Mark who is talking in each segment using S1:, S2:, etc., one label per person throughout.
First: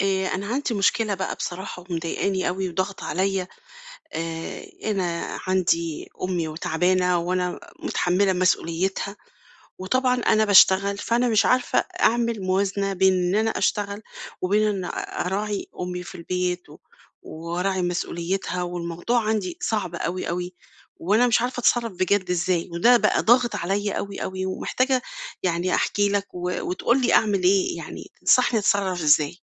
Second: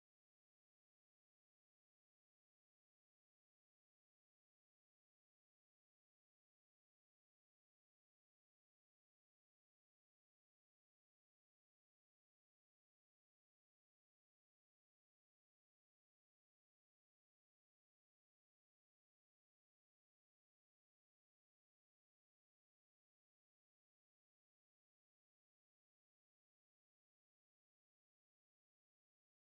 S1: أنا عندي مشكلة بقى بصراحة ومضايقاني أوي وضاغطة عليّا، أنا عندي أمي وتعبانة وأنا متحمّلة مسؤوليتها، وطبعًا أنا باشتغل، فأنا مش عارفة أعمل موازنة بين إن أنا أشتغل وبين إن أراعي أمي في البيت و وأراعي مسؤوليتها، والموضوع عندي صعب أوي، أوي، وأنا مش عارفة أتصرّف بجد إزاي، وده بقى ضاغط عليّا أوي، أوي، ومحتاجة يعني أحكي لك و وتقول لي أعمل إيه، يعني تنصحني أتصرّف إزاي.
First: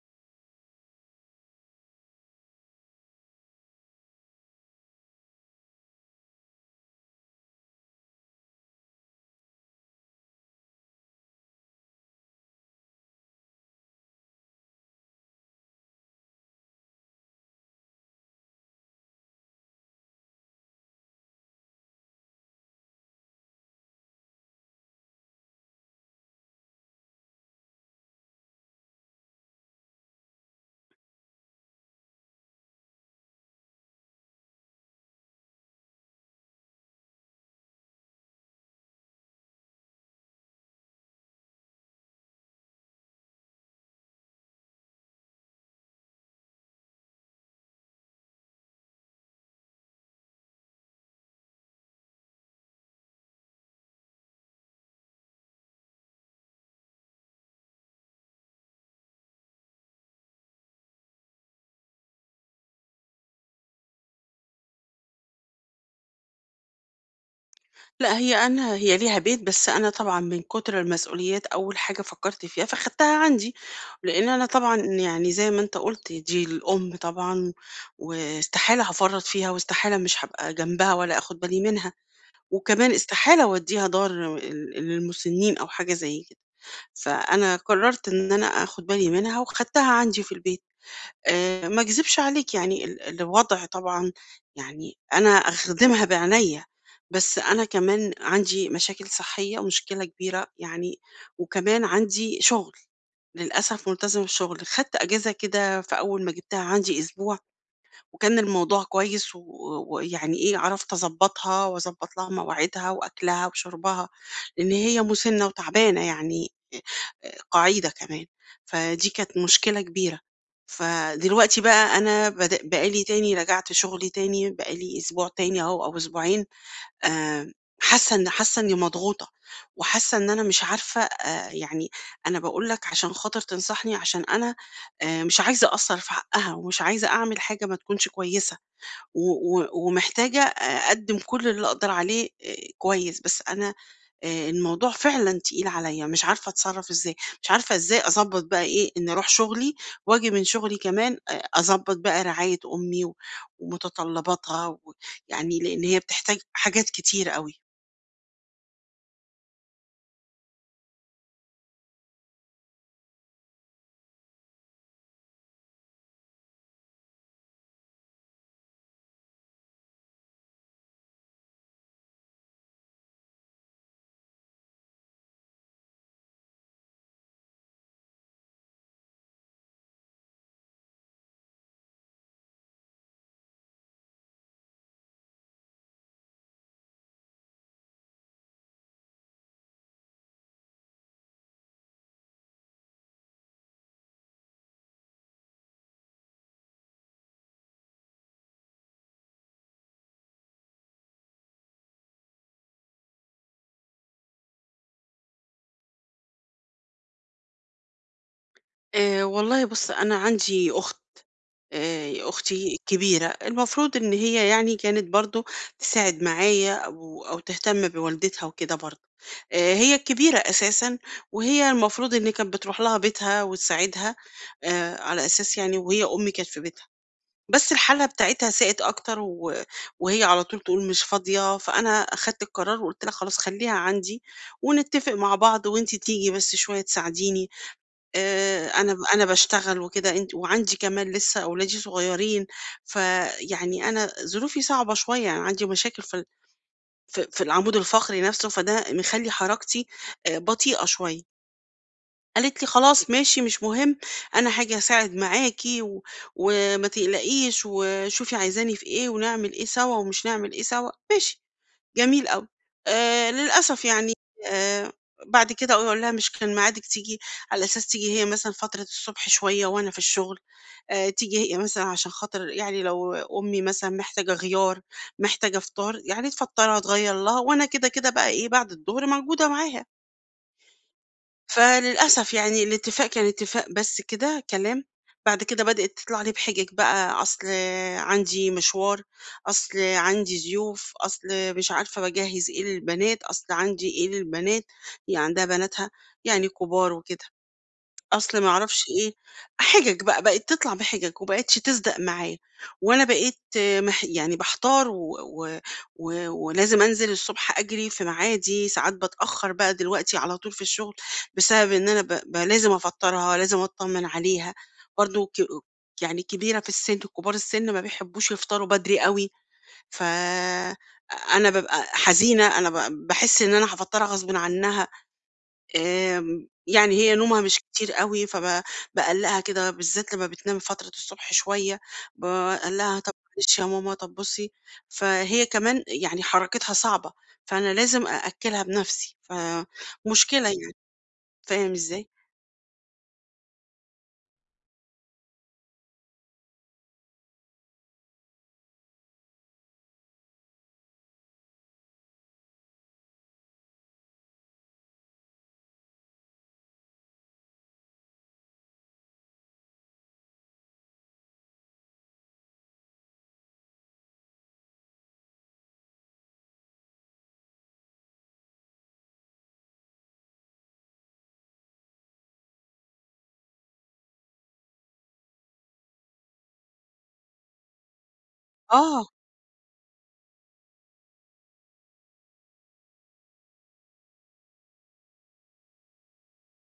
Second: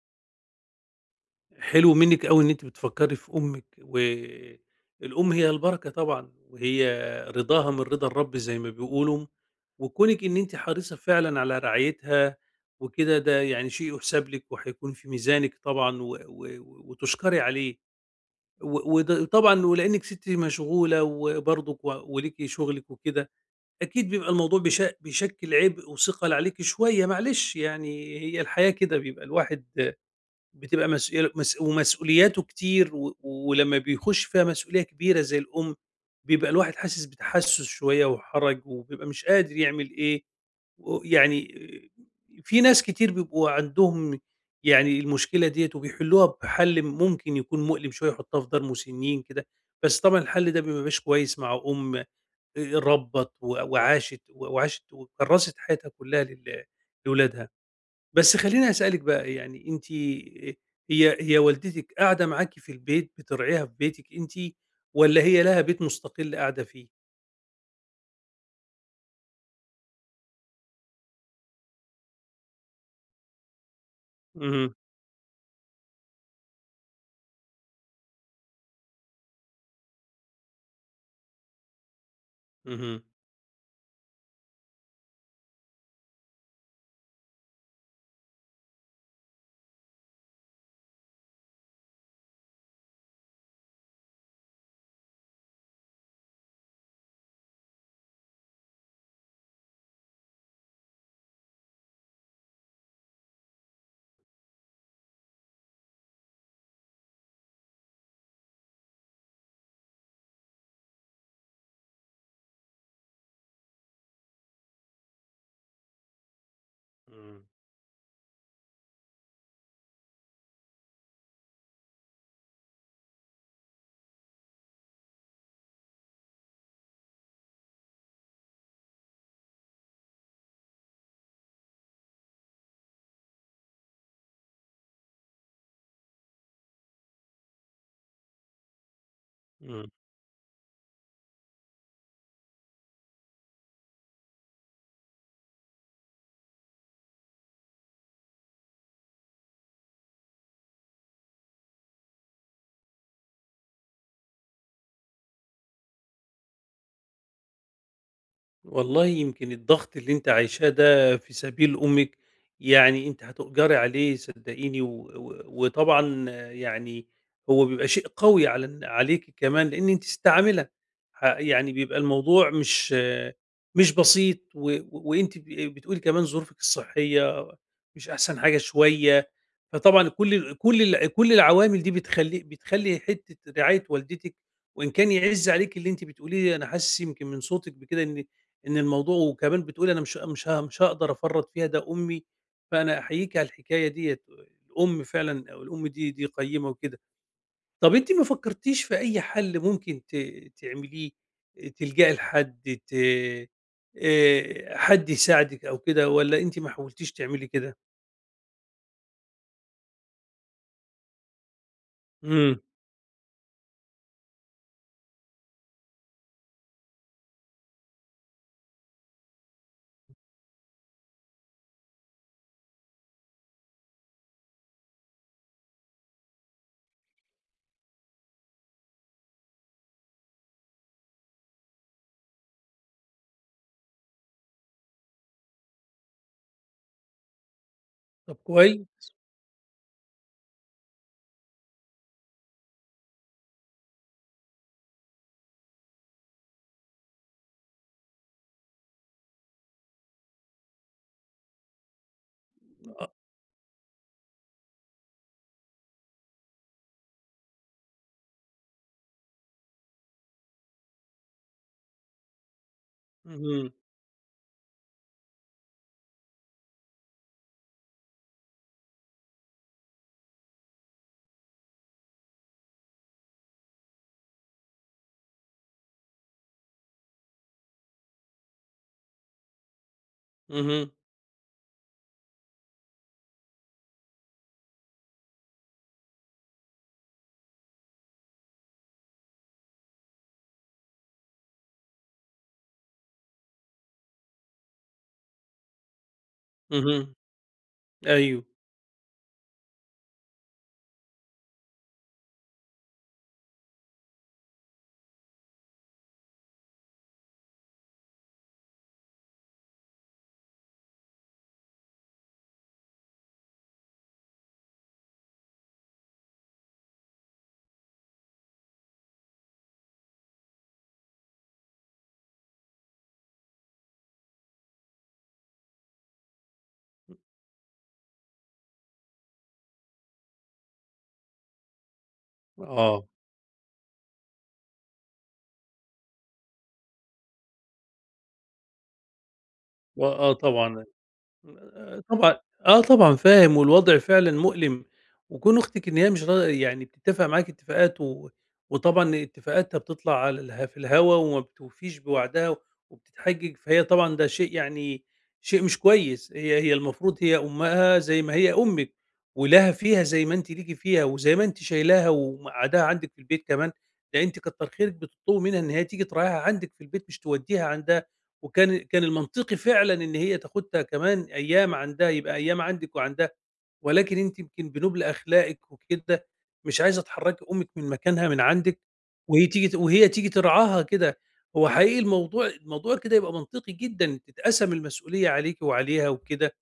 S2: حلو منِّك أوي إن أنتِ بتفكّري في أمِّك، والأم هي البركة طبعًا، وهي رضاها من رضا الرب زي ما بيقولوا، وكونِك إن أنتِ حريصة فعلًا على رعايتها وكده ده يعني شيء يُحسَب لِك وهيكون في ميزانِك طبعًا و وتُشكري عليه، وده طبعًا ولإنِّك ست مشغولة وبرضُك وليكِ شُغلِك وكده، أكيد بيبقى الموضوع بيشكِّل عبء وثقل عليكِ شوية معلش يعني هي الحياة كده بيبقى الواحد بتبقى مسؤول مس ومسؤولياته كتير ولمّا بيخُش فيها مسؤولية كبيرة زي الأم، بيبقى الواحد حاسس بتحسُّس شوية وحَرَج وبيبقى مش قادر يعمل إيه، ويعني في ناس كتير بيبقوا عندهم يعني المشكلة ديّة وبيحلّوها بحَل ممكن يكون مؤلم شوية يحطّها في دار مسنّين كده، بس طبعًا الحَل ده ما بيبقاش كويس مع أم ربّت و وعاشت و وعاشت وكرّست حياتها كُلّها لولادها. بس خلّيني أسألِك بقى يعني أنتِ هي والدتِك قاعدة معاكِ في البيت بترعيها في بيتِك أنتِ والّا هي لها بيت مستقل قاعدة فيه؟
S1: لأ، هي أنا هي ليها بيت، بس أنا طبعًا من كتر المسؤوليات أول حاجة فكّرت فيها فخدتها عندي، لإن أنا
S2: اهم،
S1: طبعًا يعني زي ما أنت قُلت دي الأم طبعًا، واستحالة هافرّط فيها واستحالة مش هابقى جنبها ولا آخُد بالي منها، وكمان
S2: اهم،
S1: استحالة أودّيها دار للمُسنّين أو حاجة زي كده، فأنا قرّرت إن أنا آخُد بالي منها وخدتها عندي في البيت. ما أكذبش عليك يعني الوضع طبعًا يعني أنا أخدمها بعناية، بس أنا كمان عندي مشاكل صحية ومشكلة كبيرة يعني، وكمان عندي شغل، للأسف ملتزمة بشغل، خدت أجازة كده في أول ما جبتها عندي أسبوع وكان الموضوع كويس و ويعني إيه، عرفت أضبّطها وأضبّط لها مواعيدها وأكلها وشربها، لإن هي مُسِنّة وتعبانة يعني
S2: إمم،
S1: قَعيدة كمان، فدي كانت مشكلة كبيرة. فدلوقتي بقى أنا بد بقى لي تاني رجعت شغلي تاني، بقى لي أسبوع تاني أهو أو أسبوعين آآ حاسة إن حاسة إني مضغوطة، وحاسة إن أنا مش عارفة يعني أنا باقول لك عشان خاطر تنصحني، عشان أنا مش عايزة أقصّر في حقها، ومش عايزة أعمل حاجة ما تكونش كويسة. و و
S2: إمم.
S1: ومحتاجة أقدّم كل اللي أقدر عليه كويس، بس أنا الموضوع فعلًا تقيل عليّا، مش عارفة أتصرّف إزاي، مش عارفة إزاي أضبّط بقى إيه، إني أروح شغلي وآجي من شغلي كمان أضبّط بقى رعاية أمي و ومتطلّباتها و يعني لإن هي بتحتاج حاجات كتير أوي.
S2: والله يمكن الضغط اللي أنتِ عايشاه ده في سبيل أمِك، يعني أنتِ هتؤجري عليه صدقيني، و و وطبعًا يعني هو بيبقى شيء قوي على عليكِ كمان لإن أنتِ ست عاملة، يعني بيبقى الموضوع مش بسيط، وأنتِ بتقولي كمان ظروفِك الصحية مش أحسن حاجة شوية، فطبعًا كل العوامل دي بتخلّي حتة رعاية والدتِك وإن كان يعِز عليكِ اللي أنتِ بتقوليه، أنا حاسس يمكن من صوتِك بكده إن الموضوع وكمان بتقولي أنا مش هاقدر أفرّط فيها ده أمي، فأنا أحييكِ على الحكاية ديّة، الأم فعلًا أو الأم دي قيّمة وكده. طَب أنتِ ما فكّرتيش في أي حل ممكن تعمليه، تلجئي لحد، ت حد يساعدِك أو كده والّا أنتِ ما حاولتيش تعملي كده؟
S1: والله بُص، أنا عندي أخت.
S2: إمم،
S1: أختي الكبيرة، المفروض إن هي يعني كانت برضه تساعد معايا أو تهتم بوالدتها وكده برضه، هي الكبيرة أساسًا وهي المفروض إن كانت بتروح لها بيتها وتساعدها على أساس يعني وهي أمي كانت في بيتها، بس الحالة بتاعتها ساءت أكتر و وهي على طول تقول مش فاضية، فأنا أخدت القرار وقُلت لها خلاص خلّيها عندي ونتفق مع بعض وأنتِ تيجي بس شوية تساعديني.
S2: طَب كويس
S1: أنا باشتغل وكده أنت وعندي كمان لسه أولادي صغيرين، فيعني أنا ظروفي صعبة شوية، يعني عندي مشاكل في العمود الفقري نَفْسه، فده مخلّي حركتي بطيئة شوية. قالت لي:
S2: آه،
S1: "خلاص ماشي مش مهم، أنا هاجي أساعد معاكِ و وما تقلقيش وشوفي عايزاني في إيه ونعمل إيه سوا ومش نعمل إيه سوا." ماشي. جميل أوي.
S2: اهم،
S1: للأسف يعني آآ بعد كده أقول لها مش كان ميعادِك تيجي على أساس تيجي هي مثلًا فترة الصبح شوية وأنا في الشغل، تيجي هي مثلًا عشان خاطر يعني لو أمي مثلًا محتاجة غيار، محتاجة فطار، يعني تفطّرها، تغيّر لها وأنا كده، كده بقى إيه، بعد الضهر موجودة معاها.
S2: اهم،
S1: فللأسف يعني الاتفاق كان اتفاق بس كده كلام، بعد كده بدأت تطلع لي بحجج بقى، أصل عندي مشوار، أصل عندي ضيوف، أصل مش عارفة باجهّز إيه للبنات، أصل عندي إيه للبنات، هي عندها بناتها يعني كبار
S2: اهم،
S1: وكده. أصل
S2: أيوه،
S1: ما أعرفش إيه، حِجَج بقى، بقِت تطلع بحِجَج وما بقِتش تصدق معايا، وأنا بقيت آه، يعني باحتار و و و ولازم أنزل الصبح أجري في ميعادي، ساعات باتأخّر بقى دلوقتي على طول في الشغل بسبب إن أنا ب ب لازم أفطّرها، لازم أطّمن عليها، برضه يعني كبيرة في السِن، كبار السِن ما بيحبّوش يفطروا بدري أوي، ف أ أنا بابقى حزينة، أنا ب باحس إن أنا هافطّرها غصبٍ عنّها يعني هي نومها مش كتير أوي، باقلّقها كده بالذات لمّا بتنام فترة الصبح شوية، باقلّقها
S2: آه،
S1: طَب معلش يا ماما، طَب بُصّي، فهي كمان يعني حركتها صعبة، فأنا لازم أأكّلها بنَفْسي،
S2: آه
S1: فمشكلة يعني،
S2: طبعًا.
S1: فاهم إزاي؟
S2: طبعًا آه طبعًا فاهم، والوضع فعلًا مؤلم، وكون أختِك إن هي مش را يعني بتتّفق معاكِ اتفاقات وطبعًا اتفاقاتها بتطلع على في الهوا وما بتوفيش بوعدها وبتتحجج، فهي طبعًا ده شيء يعني شيء مش كويس، هي المفروض أمها زي ما هي أمِّك، ولها فيها زي ما أنتِ ليكِ فيها، وزي ما أنتِ شايلاها ومقعّداها عندِك في البيت كمان، ده أنتِ كتّر خيرِك بتطلبي منها إن هي تيجي تراعيها عندِك في البيت مش تودّيها عندها. وكان المنطقي فعلًا إن هي تاخدها كمان أيام عندها، يبقى أيام عندِك وعندها، ولكن أنتِ يمكن بنُبل أخلاقِك وكده مش عايزة تحرّكي أمِك من مكانها من عندِك،
S1: آه،
S2: وهي تيجي ترعاها كده. هو حقيقي الموضوع كده يبقى منطقي جدًا، تتقسم المسؤولية عليكِ وعليها وكده،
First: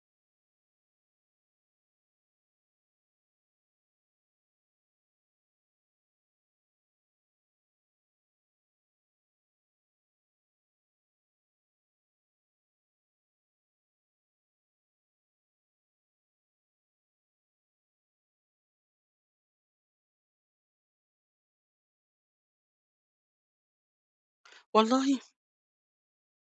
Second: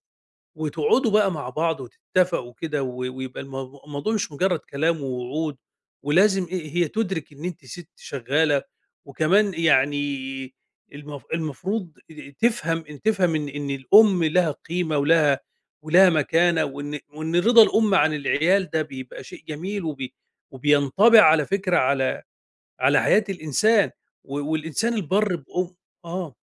S2: وتقعدوا بقى مع بعض وتتفقوا كده ويبقى الموضوع مش مجرد كلام ووعود، ولازم إيه هي تُدرِك إن أنتِ سِت شغّالة، وكمان يعني المفروض تفهم إن الأم لها قيمة ولها مكانة، وإن رضا الأم عن العيال ده بيبقى شيء جميل وبينطبع على فكرة على حياة الإنسان، والإنسان
S1: والله.
S2: البَرّ بأم آه،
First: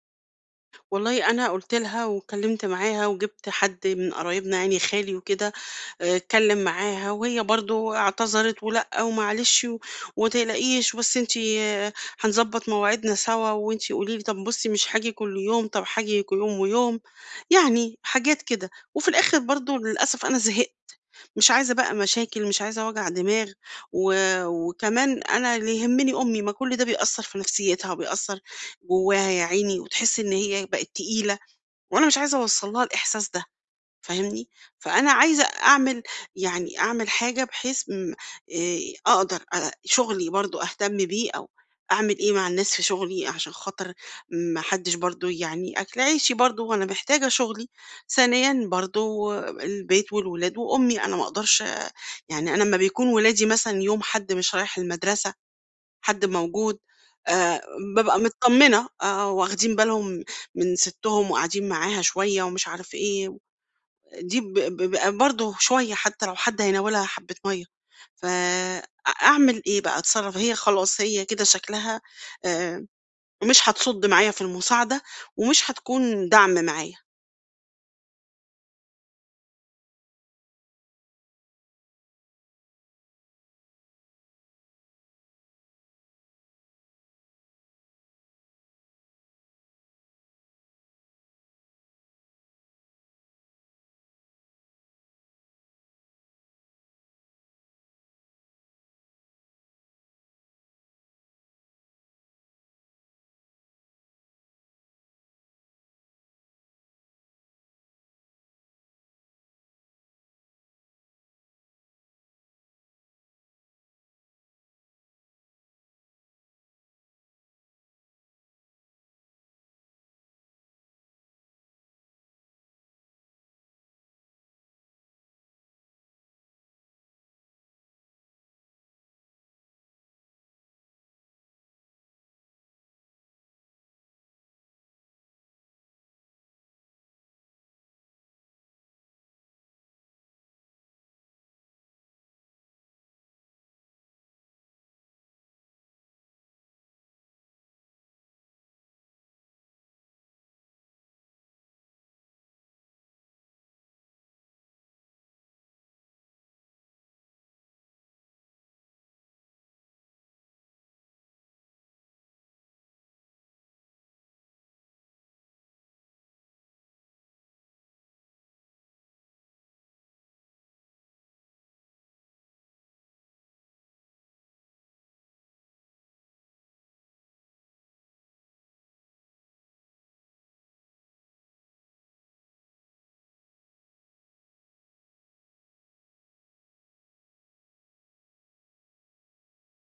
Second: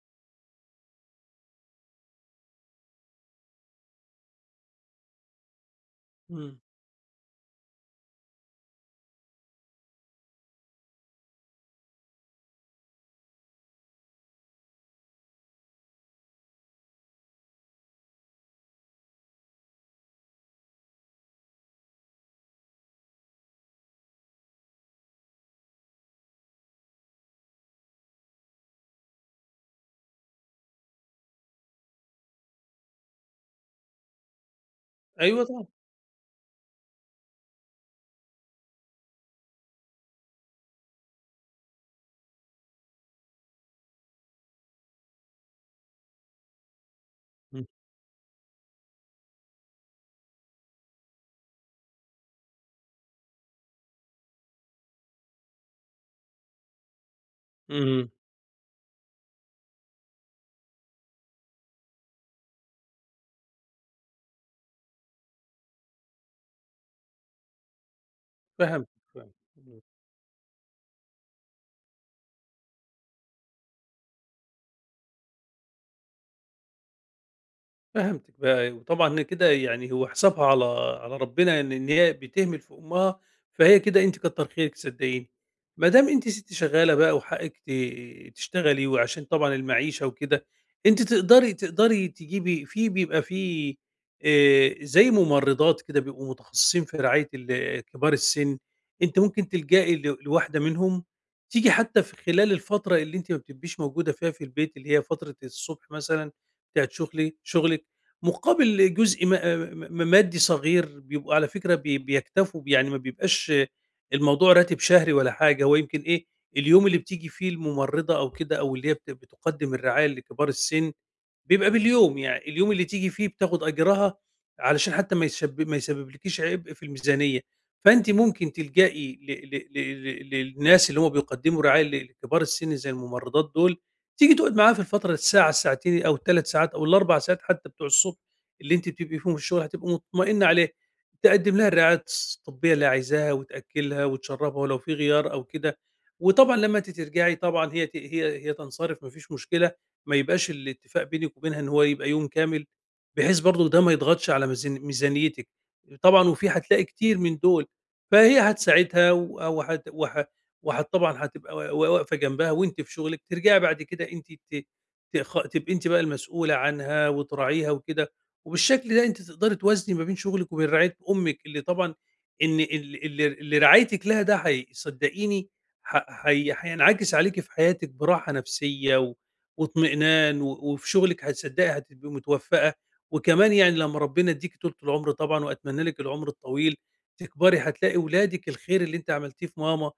S1: والله أنا قُلت لها واتكلمت معاها وجِبت حد من قرايبنا يعني خالي وكده،
S2: إمم،
S1: اتكلم معاها وهي برضه اعتذرت ولأ ومعلش و وما تقلقيش بس أنتِ هنضبّط مواعيدنا سوا وأنتِ قولي لي طب بُصّي مش هاجي كل يوم، طب هاجي يوم ويوم، يعني حاجات كده. وفي الآخر برضه للأسف أنا زهقت، مش عايزة بقى مشاكل، مش عايزة وجع دماغ، و وكمان أنا اللي يهمني أمي، ما كل ده بيأثّر في نفسيتها وبيأثّر جواها يا عيني وتحسي إن هي بقت تقيلة وأنا مش عايزة أوصّل لها الإحساس ده، فاهمني؟ فأنا عايزة
S2: أيوه طبعًا،
S1: أعمل يعني أعمل حاجة بحيث م أقدر شغلي برضه أهتم بيه أو أعمل إيه مع الناس في شغلي عشان خاطر ما حدّش برضه يعني أكل عيشي برضه وأنا محتاجة
S2: إمم،
S1: شغلي، ثانيًا برضه البيت والولاد وأمي، أنا ما أقدرش يعني أنا أمّا بيكون ولادي مثلًا يوم حد مش رايح المدرسة حد موجود، آآ
S2: إمم،
S1: بابقى متطمنة آه، واخدين بالهم من سِتّهم وقاعدين معاها شوية ومش عارف إيه، دي ب بيبقى برضه شوية حتى لو حد هيناولها حبّة مَيّة، ف أ
S2: فهمتِك،
S1: أعمل إيه
S2: فهمتِك.
S1: بقى، أتصرّف؟ هي خلاص هي كده شكلها آآ مش هتصُد معايا في المساعدة ومش هتكون دَعْم معايا.
S2: فهمتِك بقى، وطبعًا كده يعني هو حسابها على ربنا إن هي بتهمل في أمها، فهي كده أنتِ كتّر خيرِك صدقيني. ما دام أنتِ سِت شغّالة بقى وحقِّك تشتغلي وعشان طبعًا المعيشة وكده، أنتِ تقدري تجيبي في بيبقى في زي ممرّضات كده بيبقوا متخصصين في رعاية كبار السِن، أنتِ ممكن تلجئي لواحدة منهم تيجي حتى في خلال الفترة اللي أنتِ ما بتبقيش موجودة فيها في البيت، اللي هي فترة الصبح مثلًا بتاعة شغلِك مقابل جزء ما آه، مادي صغير، بيبقوا على فكرة بيكتفوا يعني ما بيبقاش الموضوع راتب شهري ولا حاجة، هو يمكن إيه، اليوم اللي بتيجي فيه الممرّضة أو كده أو اللي هي بتقدّم الرعاية لكبار السِن بيبقى باليوم، يعني اليوم اللي تيجي فيه بتاخد أجرها علشان حتى ما يسببلكيش عبء في الميزانية، فأنتِ ممكن تلجئي ل ل ل ل للناس اللي هم بيقدموا رعاية لكبار السن زي الممرضات دول، تيجي تقعد معاها في الفترة الساعة، الساعتين أو ال3 ساعات أو ال4 ساعات حتى بتوع الصبح اللي أنتِ بتبقي فيهم في الشغل هتبقي مطمئنة عليه، تقدم لها الرعاية الطبية اللي عايزاها وتأكلها وتشربها ولو في غيار أو كده، وطبعًا لما أنتِ ترجعي طبعًا هي ت هي هي تنصرف ما فيش مشكلة. ما يبقاش الاتفاق بينِك وبينها إن هو يبقى يوم كامل، بحيث برضه ده ما يضغطش على ميزانيتِك، طبعًا وفي هتلاقي كتير من دول، فهي هتساعدها و وهت وه وهت طبعًا هتبقى واقفة جنبها وأنتِ في شغلِك، ترجعي بعد كده أنتِ ت تخ تبقي أنتِ بقى المسؤولة عنها وتراعيها وكده، وبالشكل ده أنتِ تقدري توازني ما بين شغلِك وبين رعاية أمِك اللي طبعًا إن ال اللي اللي رعايتِك لها ده هي صدقيني ه هي هينعكس عليكِ في حياتِك براحة نفسية واطمئنان وفي شغلِك هتصدقي هتبقي متوفقة، وكمان يعني لمّا ربنا يدّيكِ طولة العمر طبعًا وأتمنى لِك العمر الطويل، تكبري هتلاقي ولادِك الخير اللي أنتِ عملتيه في ماما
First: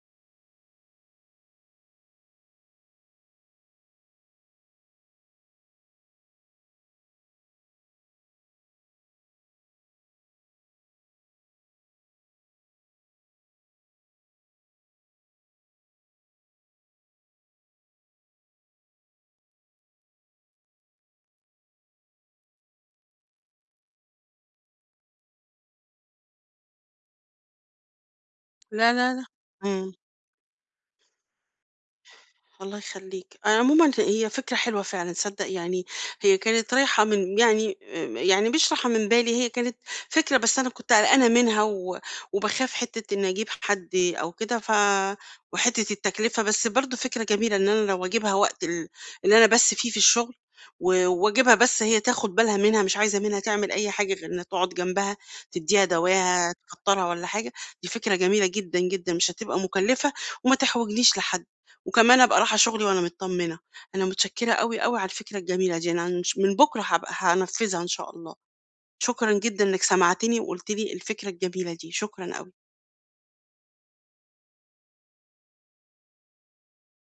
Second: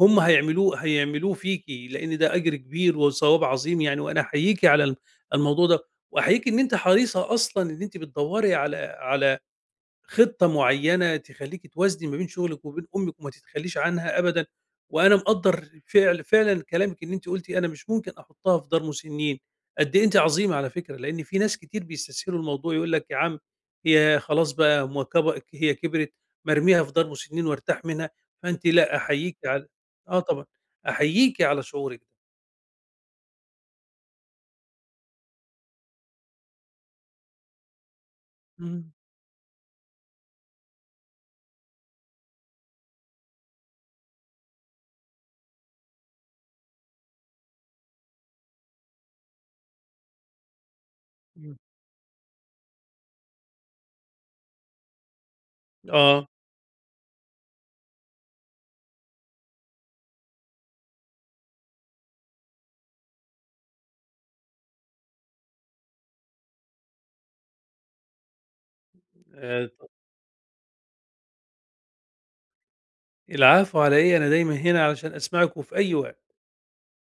S2: هم هيعملوه فيكِ، لإن ده أجر كبير وثواب عظيم يعني، وأنا أحييكِ على الموضوع ده، وأحييكِ إن أنتِ حريصة أصلًا إن أنتِ بتدوّري على خطة معيّنة تخلّيكِ توازني ما بين شغلِك وبين أمِّك وما تتخلّيش عنها أبدًا، وأنا مقدّر فعلًا كلامِك إن أنتِ قُلتِ أنا مش ممكن أحطّها في دار مسنّين، قد إيه أنتِ عظيمة على فكرة، لإن في ناس كتير بيستسهلوا الموضوع يقول لك يا عم هي خلاص بقى ما كب هي كبرت ما ارميها في دار مسنّين وارتاح منها، فأنتِ
S1: لا،
S2: لأ
S1: لا، لأ.
S2: أحييكِ على
S1: إمم.
S2: آه طبعًا، أحييكِ على شعورِك ده.
S1: الله يخلّيك. أنا عمومًا هي فكرة حلوة فعلًا تصدّق يعني هي كانت رايحة من يعني يعني مش رايحة
S2: إمم،
S1: من بالي، هي كانت فكرة بس أنا كنت قلقانة منها و وباخاف حتّة إنّي أجيب حد أو كده وحتّة التكلفة، بس برضه فكرة جميلة إن أنا لو أجيبها وقت اللي أنا بس فيه في الشغل و وأجيبها
S2: إمم،
S1: بس هي تاخُد بالها منها، مش عايزة منها تعمل أي حاجة غير إنّها تقعد جنبها، تدّيها
S2: آه،
S1: دواها، تكتّرها والّا حاجة، دي فكرة جميلة جدًا، جدًا، مش هتبقى مكلفة وما تحوجنيش لحد. وكمان أبقى رايحة شغلي وأنا متطمنة. أنا متشكرة أوي، أوي على الفكرة الجميلة دي، أنا هنش من بُكرة هابقى هانفذها إن شاء الله. شكرًا
S2: آآ
S1: جدًا إنك سمعتني وقُلت لي الفكرة الجميلة دي، شكرًا أوي.
S2: العفو على إيه، أنا دايمًا هنا علشان أسمعِك وفي أي وقت.